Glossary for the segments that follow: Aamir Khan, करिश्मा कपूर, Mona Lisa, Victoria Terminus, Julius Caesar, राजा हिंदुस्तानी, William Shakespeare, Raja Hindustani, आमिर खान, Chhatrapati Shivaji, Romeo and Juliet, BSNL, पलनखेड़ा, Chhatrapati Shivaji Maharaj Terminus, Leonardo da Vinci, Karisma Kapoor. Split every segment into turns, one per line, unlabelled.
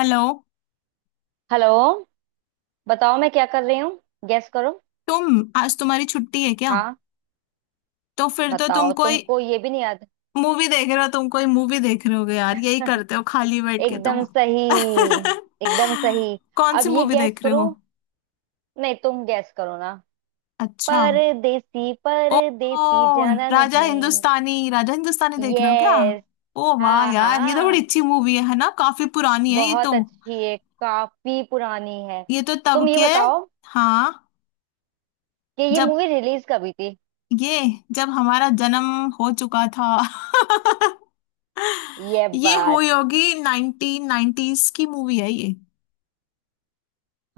Hello.
Hello. बताओ मैं क्या कर रही हूँ। गेस करो।
तुम आज तुम्हारी छुट्टी है क्या?
हाँ।
तो फिर तो
बताओ तुमको ये भी नहीं याद।
तुम कोई मूवी देख रहे होगे यार, यही करते हो खाली बैठ के
एकदम
तुम।
सही। एकदम सही।
कौन
अब
सी
ये
मूवी
गेस
देख रहे
करो।
हो?
नहीं तुम गेस करो ना।
अच्छा।
परदेसी
ओ,
परदेसी
ओ
जाना
राजा
नहीं।
हिंदुस्तानी, राजा हिंदुस्तानी देख रहे हो क्या?
यस।
ओ वाह
हाँ
यार, ये तो बड़ी
हाँ,
अच्छी मूवी है ना। काफी पुरानी है ये तो।
बहुत अच्छी है, काफी पुरानी है।
ये तो
तुम
तब
ये
के,
बताओ
हाँ,
कि ये
जब
मूवी रिलीज कब हुई थी।
ये जब हमारा जन्म हो चुका था।
ये
ये
बात।
हुई होगी, नाइनटीन नाइनटीज की मूवी है ये,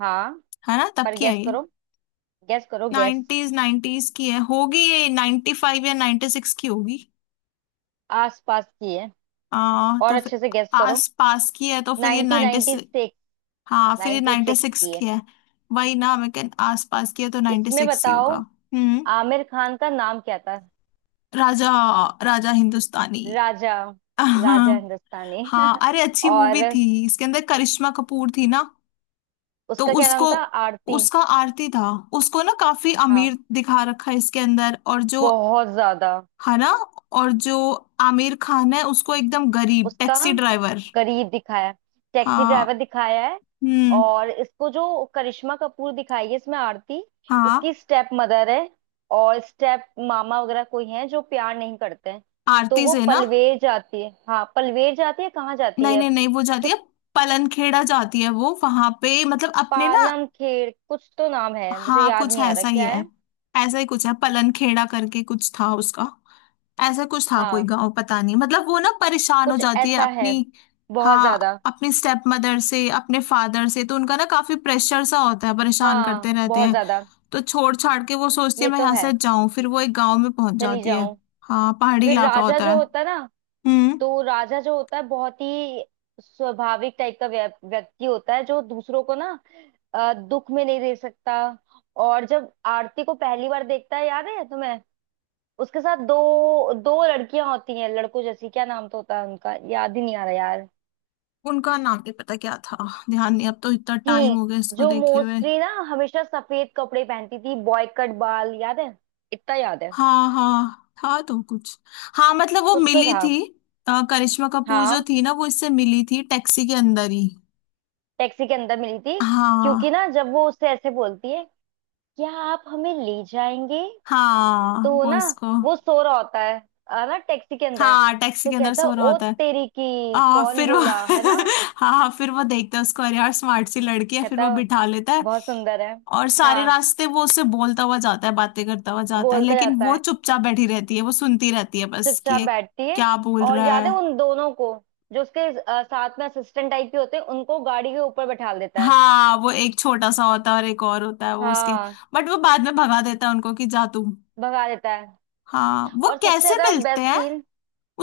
हाँ,
है ना, तब
पर
की है
गेस
ये।
करो। गेस करो गेस।
नाइनटीज नाइनटीज की है होगी ये, 95 या 96 की होगी।
आसपास की है और
तो फिर
अच्छे से गेस करो।
आस पास की है, तो फिर ये नाइन्टी,
1996।
हाँ फिर ये
96
96
की है।
की है। वही ना, मैं कह, आस पास की है तो नाइन्टी
इसमें
सिक्स ही
बताओ
होगा। हम्म।
आमिर खान का नाम क्या था।
राजा, राजा हिंदुस्तानी।
राजा। राजा हिंदुस्तानी।
हाँ, अरे अच्छी मूवी
और
थी, इसके अंदर करिश्मा कपूर थी ना। तो
उसका क्या नाम
उसको,
था। आरती।
उसका आरती था। उसको ना काफी
हाँ,
अमीर दिखा रखा है इसके अंदर, और जो,
बहुत ज्यादा।
है ना, और जो आमिर खान है उसको एकदम गरीब
उसका
टैक्सी ड्राइवर।
गरीब दिखाया, टैक्सी ड्राइवर
हाँ।
दिखाया है।
हम्म।
और इसको जो करिश्मा कपूर दिखाई है इसमें आरती,
हाँ,
इसकी स्टेप मदर है। और स्टेप मामा वगैरह कोई हैं जो प्यार नहीं करते हैं। तो
आरती
वो
से ना।
पलवेर जाती है। हाँ पलवेर जाती है। कहाँ जाती
नहीं
है
नहीं नहीं, वो जाती है,
कुछ।
पलनखेड़ा जाती है वो, वहां पे मतलब अपने ना।
पालम खेर कुछ तो नाम है, मुझे
हाँ,
याद
कुछ
नहीं आ रहा
ऐसा ही
क्या
है,
है।
ऐसा ही कुछ है पलनखेड़ा करके कुछ था उसका। ऐसा कुछ था, कोई
हाँ
गांव पता नहीं, मतलब वो ना परेशान हो
कुछ
जाती है
ऐसा है।
अपनी,
बहुत
हाँ
ज्यादा।
अपनी स्टेप मदर से, अपने फादर से, तो उनका ना काफी प्रेशर सा होता है, परेशान
हाँ
करते रहते
बहुत
हैं।
ज्यादा।
तो छोड़ छाड़ के वो सोचती
ये
है मैं
तो
यहाँ
है।
से जाऊं, फिर वो एक गांव में पहुंच
चली
जाती है।
जाऊं।
हाँ, पहाड़ी
फिर
इलाका
राजा
होता
जो
है।
होता है ना,
हम्म।
तो राजा जो होता है बहुत ही स्वाभाविक टाइप का व्यक्ति होता है जो दूसरों को ना दुख में नहीं दे सकता। और जब आरती को पहली बार देखता है, याद है तुम्हें? उसके साथ दो दो लड़कियां होती हैं लड़कों जैसी, क्या नाम तो होता है उनका याद ही नहीं आ रहा यार।
उनका नाम नहीं पता क्या था, ध्यान नहीं, अब तो इतना टाइम
थी
हो गया इसको
जो
देखे हुए।
मोस्टली ना हमेशा सफेद कपड़े पहनती थी, बॉय कट बाल। याद है? इतना याद है।
हाँ हाँ, था तो कुछ। हाँ मतलब वो
कुछ तो
मिली
था।
थी। करिश्मा कपूर जो
हाँ,
थी ना, वो इससे मिली थी टैक्सी के अंदर ही।
टैक्सी के अंदर मिली थी। क्योंकि
हाँ।
ना जब वो उससे ऐसे बोलती है, क्या आप हमें ले जाएंगे।
हाँ
तो
वो
ना
उसको,
वो सो रहा होता है ना टैक्सी के अंदर।
हाँ टैक्सी
तो
के अंदर
कहता है,
सो रहा
ओ
होता है।
तेरी की कौन
फिर वो
बोला है ना।
हाँ हाँ, फिर वो देखता है उसको, अरे यार स्मार्ट सी लड़की है, फिर वो
कहता,
बिठा लेता है।
बहुत सुंदर है।
और सारे
हाँ
रास्ते वो उससे बोलता हुआ जाता है, बातें करता हुआ जाता है,
बोलता
लेकिन
जाता
वो
है,
चुपचाप बैठी रहती है, वो सुनती रहती है, बस कि
चुपचाप
ये
बैठती है।
क्या बोल
और
रहा
याद
है।
है उन दोनों को जो उसके साथ में असिस्टेंट टाइप के होते हैं, उनको गाड़ी के ऊपर बैठा देता है।
हाँ वो एक छोटा सा होता है और एक और होता है, वो उसके,
हाँ
बट वो बाद में भगा देता है उनको, कि जा तू।
भगा देता है।
हाँ, वो
और सबसे
कैसे
ज्यादा
मिलते
बेस्ट
हैं,
सीन।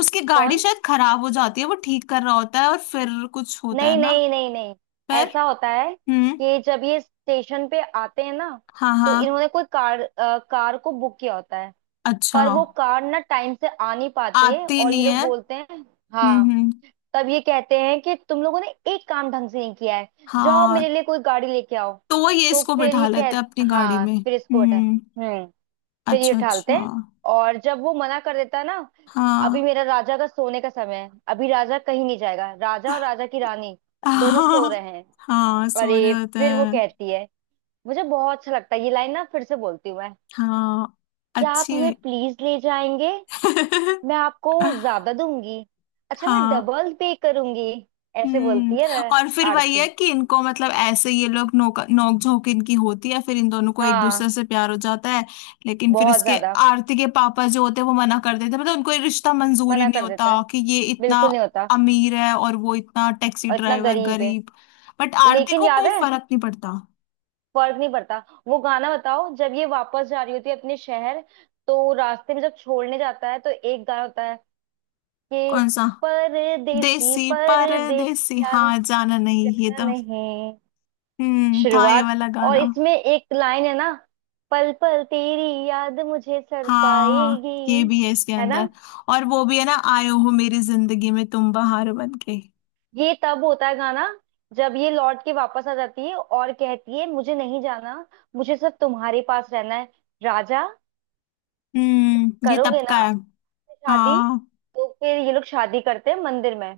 उसकी गाड़ी
कौन?
शायद खराब हो जाती है, वो ठीक कर रहा होता है, और फिर कुछ होता है
नहीं
ना।
नहीं नहीं नहीं।
फिर,
ऐसा होता है
हम्म।
कि जब ये स्टेशन पे आते हैं ना,
हाँ
तो
हाँ।
इन्होंने कोई कार कार को बुक किया होता है।
अच्छा।
पर वो कार ना टाइम से आ नहीं पाती है
आती
और ये
नहीं
लोग
है।
बोलते हैं। हाँ।
हम्म।
तब ये कहते हैं कि तुम लोगों ने एक काम ढंग से नहीं किया है। जाओ
हाँ,
मेरे लिए कोई गाड़ी लेके आओ।
तो ये
तो
इसको
फिर
बिठा
ये
लेते हैं
कह,
अपनी गाड़ी
हाँ
में।
फिर इसको उठा।
हम्म।
हम्म। फिर ये
अच्छा
उठालते
अच्छा।
हैं। और जब वो मना कर देता है ना,
हाँ।
अभी मेरा राजा का सोने का समय है, अभी राजा कहीं नहीं जाएगा। राजा और राजा की रानी दोनों सो
हाँ।
रहे हैं।
हाँ सो रहे
अरे
होते
फिर वो
हैं।
कहती है, मुझे बहुत अच्छा लगता है ये लाइन ना, फिर से बोलती हूँ मैं।
हाँ
क्या आप
अच्छी
हमें
है।
प्लीज ले जाएंगे। मैं आपको ज्यादा दूंगी। अच्छा मैं
हाँ।
डबल पे करूंगी। ऐसे
हम्म।
बोलती है ना
और फिर वही है
आरती।
कि इनको मतलब, ऐसे ये लोग नोक नोक झोंक इनकी होती है, फिर इन दोनों को एक
हाँ
दूसरे से प्यार हो जाता है। लेकिन फिर
बहुत
इसके,
ज्यादा।
आरती के पापा जो होते हैं वो मना कर देते हैं, मतलब उनको ये रिश्ता मंजूर ही
मना
नहीं
कर देता है।
होता कि ये इतना
बिल्कुल नहीं होता।
अमीर है और वो इतना टैक्सी
और इतना
ड्राइवर
गरीब है।
गरीब। बट आरती
लेकिन
को
याद
कोई
है,
फर्क नहीं पड़ता।
फर्क नहीं पड़ता। वो गाना बताओ जब ये वापस जा रही होती है अपने शहर, तो रास्ते में जब छोड़ने जाता है तो एक गाना होता है कि
कौन सा?
परदेसी
देसी
परदेसी
परदेसी,
जाना
हाँ जाना नहीं, ये
जाना
तो।
नहीं।
हम्म, था ये
शुरुआत।
वाला
और
गाना।
इसमें एक लाइन है ना, पल पल तेरी याद मुझे सर
हाँ हाँ,
पाएगी।
ये भी है इसके
है ना?
अंदर। और वो भी है ना, आयो हो मेरी जिंदगी में तुम बहार बन के।
ये तब होता है गाना जब ये लौट के वापस आ जाती है और कहती है, मुझे नहीं जाना, मुझे सिर्फ तुम्हारे पास रहना है राजा।
हम्म, ये तब
करोगे ना
का है।
शादी?
हाँ।
तो फिर ये लोग शादी करते हैं मंदिर में।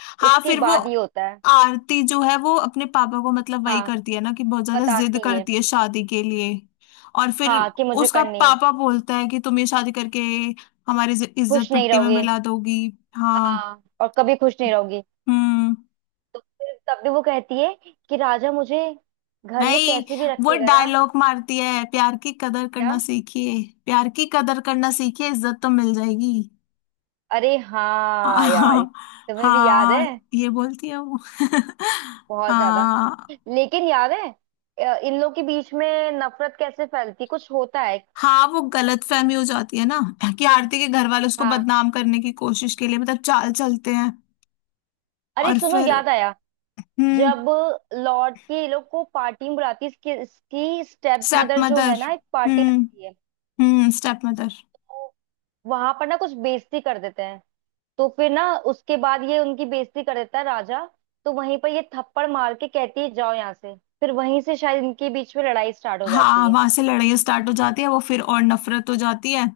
हाँ
उसके
फिर वो,
बाद ये होता है।
आरती जो है वो अपने पापा को, मतलब वही
हाँ
करती है ना कि बहुत ज्यादा जिद
बताती है।
करती है शादी के लिए। और फिर
हाँ कि मुझे
उसका
करनी है।
पापा बोलता है कि तुम ये शादी करके हमारी इज्जत,
खुश
इज्जत
नहीं
मिट्टी में
रहोगे।
मिला दोगी। हाँ।
हाँ और कभी खुश नहीं रहोगी।
हम्म।
तो फिर तब भी वो कहती है कि राजा मुझे घर में
नहीं,
कैसे भी
वो
रखेगा ना।
डायलॉग मारती है, प्यार की कदर करना
क्या?
सीखिए, प्यार की कदर करना सीखिए, इज्जत तो मिल जाएगी।
अरे हाँ यार,
हाँ
तुम्हें भी याद
हाँ,
है।
ये बोलती है वो।
बहुत ज्यादा।
हाँ।
लेकिन याद है इन लोग के बीच में नफरत कैसे फैलती कुछ होता है।
हाँ वो गलत फहमी हो जाती है ना, कि आरती के घर वाले उसको
हाँ।
बदनाम करने की कोशिश के लिए मतलब चाल चलते हैं।
अरे
और
सुनो
फिर,
याद आया,
हम्म।
जब लॉर्ड की ये लोग को पार्टी में बुलाती है, इसकी स्टेप
स्टेप
मदर जो
मदर।
है ना, एक पार्टी
हम्म
रखती है।
हम्म, स्टेप मदर।
तो वहां पर ना कुछ बेइज्जती कर देते हैं। तो फिर ना उसके बाद ये उनकी बेइज्जती कर देता है राजा। तो वहीं पर ये थप्पड़ मार के कहती है जाओ यहाँ से, फिर वहीं से शायद इनके बीच में लड़ाई स्टार्ट हो जाती
हाँ,
है।
वहां से लड़ाई स्टार्ट हो जाती है, वो फिर और नफरत हो जाती है।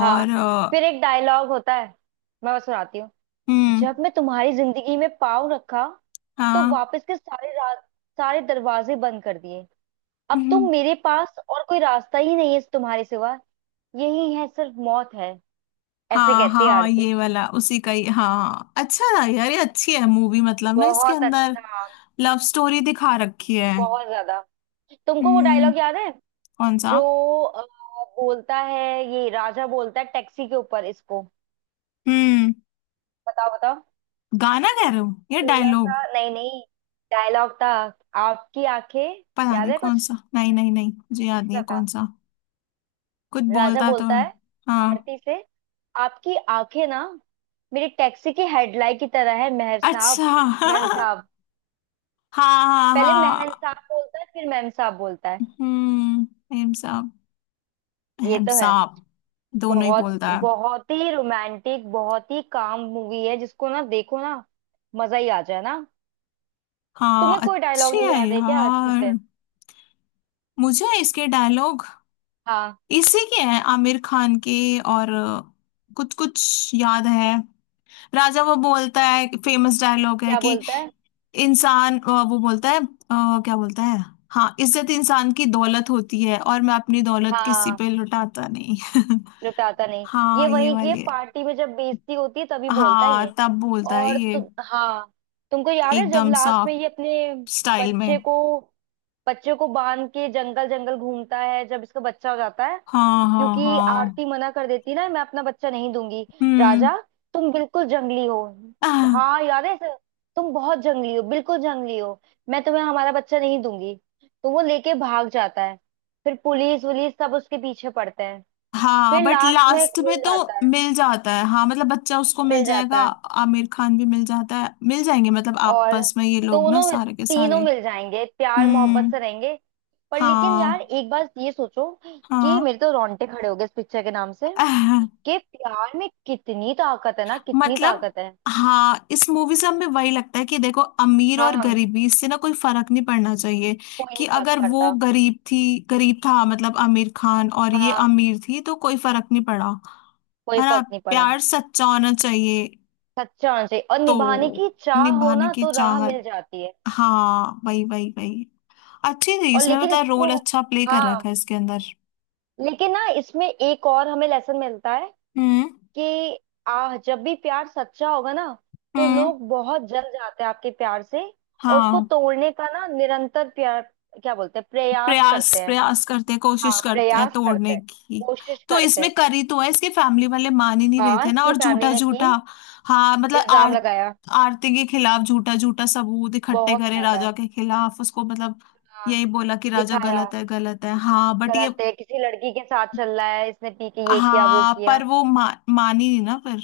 हाँ। फिर एक डायलॉग होता है, मैं बस सुनाती हूँ।
हम्म।
जब मैं तुम्हारी जिंदगी में पाँव रखा, तो
हाँ।
वापस के सारे दरवाजे बंद कर दिए। अब
हम्म।
तुम मेरे पास और कोई रास्ता ही नहीं है तुम्हारे सिवा। यही है, सिर्फ मौत है। ऐसे
हाँ
कहती है
हाँ,
आरती।
ये वाला उसी का ही, हाँ अच्छा था यार ये, अच्छी है मूवी, मतलब ना इसके
बहुत
अंदर
अच्छा।
लव स्टोरी दिखा रखी है।
बहुत ज्यादा। तुमको वो
हम्म।
डायलॉग याद है
कौन सा?
जो अ, बोलता है, ये राजा बोलता है टैक्सी के ऊपर इसको।
हम्म।
बताओ बताओ।
गाना कह रहे हो या
थोड़ा सा
डायलॉग?
नहीं नहीं, डायलॉग था। आपकी आंखें।
पता
याद
नहीं
है
कौन
कुछ
सा, नहीं नहीं नहीं, मुझे याद नहीं
ऐसा
है
था।
कौन सा, कुछ
राजा
बोलता तो
बोलता
है।
है
हाँ,
आरती से, आपकी आंखें ना मेरी टैक्सी की हेडलाइट की तरह है मेहर
अच्छा।
साहब। मैम
हाँ
साहब।
हाँ
पहले महन
हाँ।
साहब बोलता है, फिर मैम साहब बोलता है।
हम्म। हेमसाब,
ये तो है।
हेमसाब दोनों ही
बहुत,
बोलता है।
बहुत ही रोमांटिक, बहुत ही काम मूवी है, जिसको ना देखो ना मजा ही आ जाए ना।
हाँ,
तुम्हें कोई डायलॉग
अच्छी
नहीं
है
याद है क्या अच्छे से?
यार। मुझे इसके डायलॉग,
हाँ।
इसी के हैं आमिर खान के, और कुछ कुछ याद है। राजा वो बोलता है, फेमस डायलॉग है
क्या
कि,
बोलता है?
इंसान वो बोलता है, क्या बोलता है। हाँ, इज्जत इंसान की दौलत होती है, और मैं अपनी दौलत किसी
हाँ
पे लुटाता नहीं।
लुटाता नहीं। ये
हाँ ये
वही की है,
वाली है।
पार्टी में जब बेइज्जती होती है तभी बोलता है ये।
हाँ, तब बोलता है
और
ये,
हाँ, तुमको याद है जब
एकदम सा
लास्ट में ये अपने
स्टाइल में।
बच्चे को बच्चे को बांध के जंगल जंगल घूमता है जब इसका बच्चा हो जाता है।
हाँ हाँ
क्योंकि
हाँ।
आरती मना कर देती ना, मैं अपना बच्चा नहीं दूंगी
हम्म।
राजा, तुम बिल्कुल जंगली हो। हाँ याद है इसे? तुम बहुत जंगली हो, बिल्कुल जंगली हो। मैं तुम्हें हमारा बच्चा नहीं दूंगी। तो वो लेके भाग जाता है, फिर पुलिस वुलिस सब उसके पीछे पड़ते हैं।
हाँ
फिर
बट
लास्ट में
लास्ट में
खुल
तो
जाता है,
मिल जाता है। हाँ मतलब बच्चा उसको मिल
मिल
जाएगा,
जाता है।
आमिर खान भी मिल जाता है, मिल जाएंगे, मतलब
और
आपस में ये लोग ना
दोनों,
सारे के
तीनों
सारे।
मिल जाएंगे, प्यार मोहब्बत
हम्म।
से रहेंगे। पर लेकिन
हाँ
यार एक बार ये सोचो कि
हाँ।
मेरे तो रोंगटे खड़े हो गए इस पिक्चर के नाम से, कि प्यार में कितनी ताकत है ना, कितनी
मतलब,
ताकत है।
हाँ, इस मूवी से हमें वही लगता है कि देखो, अमीर और
हाँ
गरीबी, इससे ना कोई फर्क नहीं पड़ना चाहिए,
कोई
कि
नहीं फर्क
अगर वो
पड़ता।
गरीब थी, गरीब था मतलब आमिर खान, और ये
हाँ
अमीर थी, तो कोई फर्क नहीं पड़ा।
कोई
है ना,
फर्क नहीं पड़ा।
प्यार सच्चा होना चाहिए।
सच्चा होना चाहिए और निभाने
तो
की चाह हो
निभाने
ना
की
तो राह मिल
चाहत।
जाती है।
हाँ वही वही वही। अच्छी थी
और
इसमें,
लेकिन
मतलब रोल
इसको,
अच्छा प्ले कर रखा
हाँ,
है इसके अंदर।
लेकिन ना इसमें एक और हमें लेसन मिलता है,
हम्म।
कि आ जब भी प्यार सच्चा होगा ना, तो
हम्म।
लोग बहुत जल जाते हैं आपके प्यार से। और उसको
हाँ,
तोड़ने का ना निरंतर प्यार, क्या बोलते हैं, प्रयास
प्रयास
करते हैं।
प्रयास करते हैं, कोशिश
हाँ
करते हैं
प्रयास करते
तोड़ने
हैं,
की।
कोशिश
तो
करते
इसमें
हैं।
करी तो है, इसकी फैमिली वाले मान ही नहीं रहे
हाँ
थे ना।
इसकी
और
फैमिली
झूठा
ने की,
झूठा, हाँ मतलब
इल्जाम
आर
लगाया।
आरती के खिलाफ झूठा झूठा सबूत इकट्ठे
बहुत
करे,
ज्यादा।
राजा के खिलाफ, उसको मतलब
हाँ
यही बोला कि राजा
दिखाया,
गलत है, गलत है। हाँ बट ये,
गलत है, किसी लड़की के साथ चल रहा है, इसने पी के ये किया वो
हाँ
किया।
पर वो मान ही नहीं ना फिर।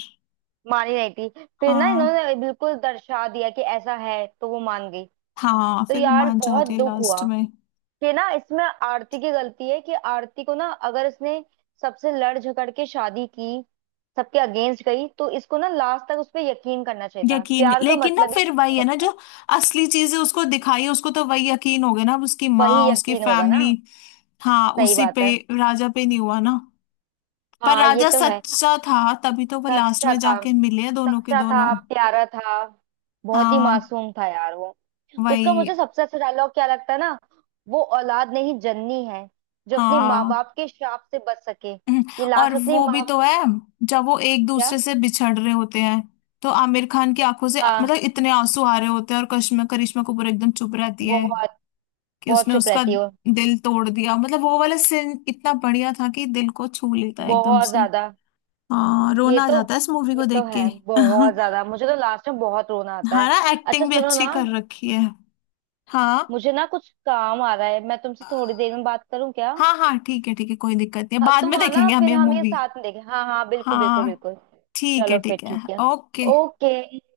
मानी नहीं थी। फिर ना
हाँ
इन्होंने बिल्कुल दर्शा दिया कि ऐसा है तो वो मान गई।
हाँ,
तो
फिर वो
यार
मान
बहुत
जाती है
दुख हुआ।
लास्ट में।
ये ना इसमें आरती की गलती है कि आरती को ना, अगर इसने सबसे लड़ झगड़ के शादी की, सबके अगेंस्ट गई, तो इसको ना लास्ट तक उस पर यकीन करना चाहिए था,
यकीन,
प्यार का
लेकिन ना
मतलब ही
फिर
यकीन
वही है ना,
होता
जो
है।
असली चीज है उसको दिखाई है उसको, तो वही यकीन हो गया ना, अब उसकी माँ,
वही
उसकी
यकीन होगा ना।
फैमिली। हाँ,
सही
उसी
बात
पे,
है।
राजा पे नहीं हुआ ना। पर
हाँ ये
राजा
तो है।
सच्चा था, तभी तो वो लास्ट
सच्चा
में
था।
जाके मिले हैं, दोनों के
सच्चा
दोनों।
था, प्यारा था, बहुत ही
हाँ
मासूम था यार वो।
वही।
उसका मुझे सबसे अच्छा डायलॉग क्या लगता है ना, वो औलाद नहीं जन्नी है जो अपने माँ
हाँ
बाप के श्राप से बच सके,
हम्म,
ये
और
लास्ट अपनी
वो भी
माँ
तो
को।
है, जब वो एक
क्या?
दूसरे से बिछड़ रहे होते हैं तो आमिर खान की आंखों से मतलब
हाँ।
इतने आंसू आ रहे होते हैं, और करिश्मा करिश्मा कपूर एकदम चुप रहती है,
बहुत,
कि
बहुत
उसने
चुप
उसका
रहती हो।
दिल तोड़ दिया, मतलब वो वाला सीन इतना बढ़िया था कि दिल को छू लेता है एकदम
बहुत
से।
ज्यादा।
हाँ,
ये
रोना आ
तो,
जाता है इस मूवी
ये
को
तो
देख के।
है बहुत ज्यादा, मुझे तो लास्ट में बहुत रोना आता
हाँ
है।
ना,
अच्छा
एक्टिंग भी
सुनो
अच्छी
ना,
कर रखी है। हाँ
मुझे ना कुछ काम आ रहा है, मैं तुमसे थोड़ी देर में बात करूं क्या?
हाँ हाँ, ठीक है ठीक है, कोई दिक्कत नहीं है,
हाँ,
बाद
तुम
में
आना
देखेंगे हम
फिर
ये
हम ये
मूवी।
साथ में देखें। हाँ हाँ बिल्कुल बिल्कुल
हाँ,
बिल्कुल।
ठीक है
चलो फिर
ठीक है।
ठीक है।
ओके।
ओके।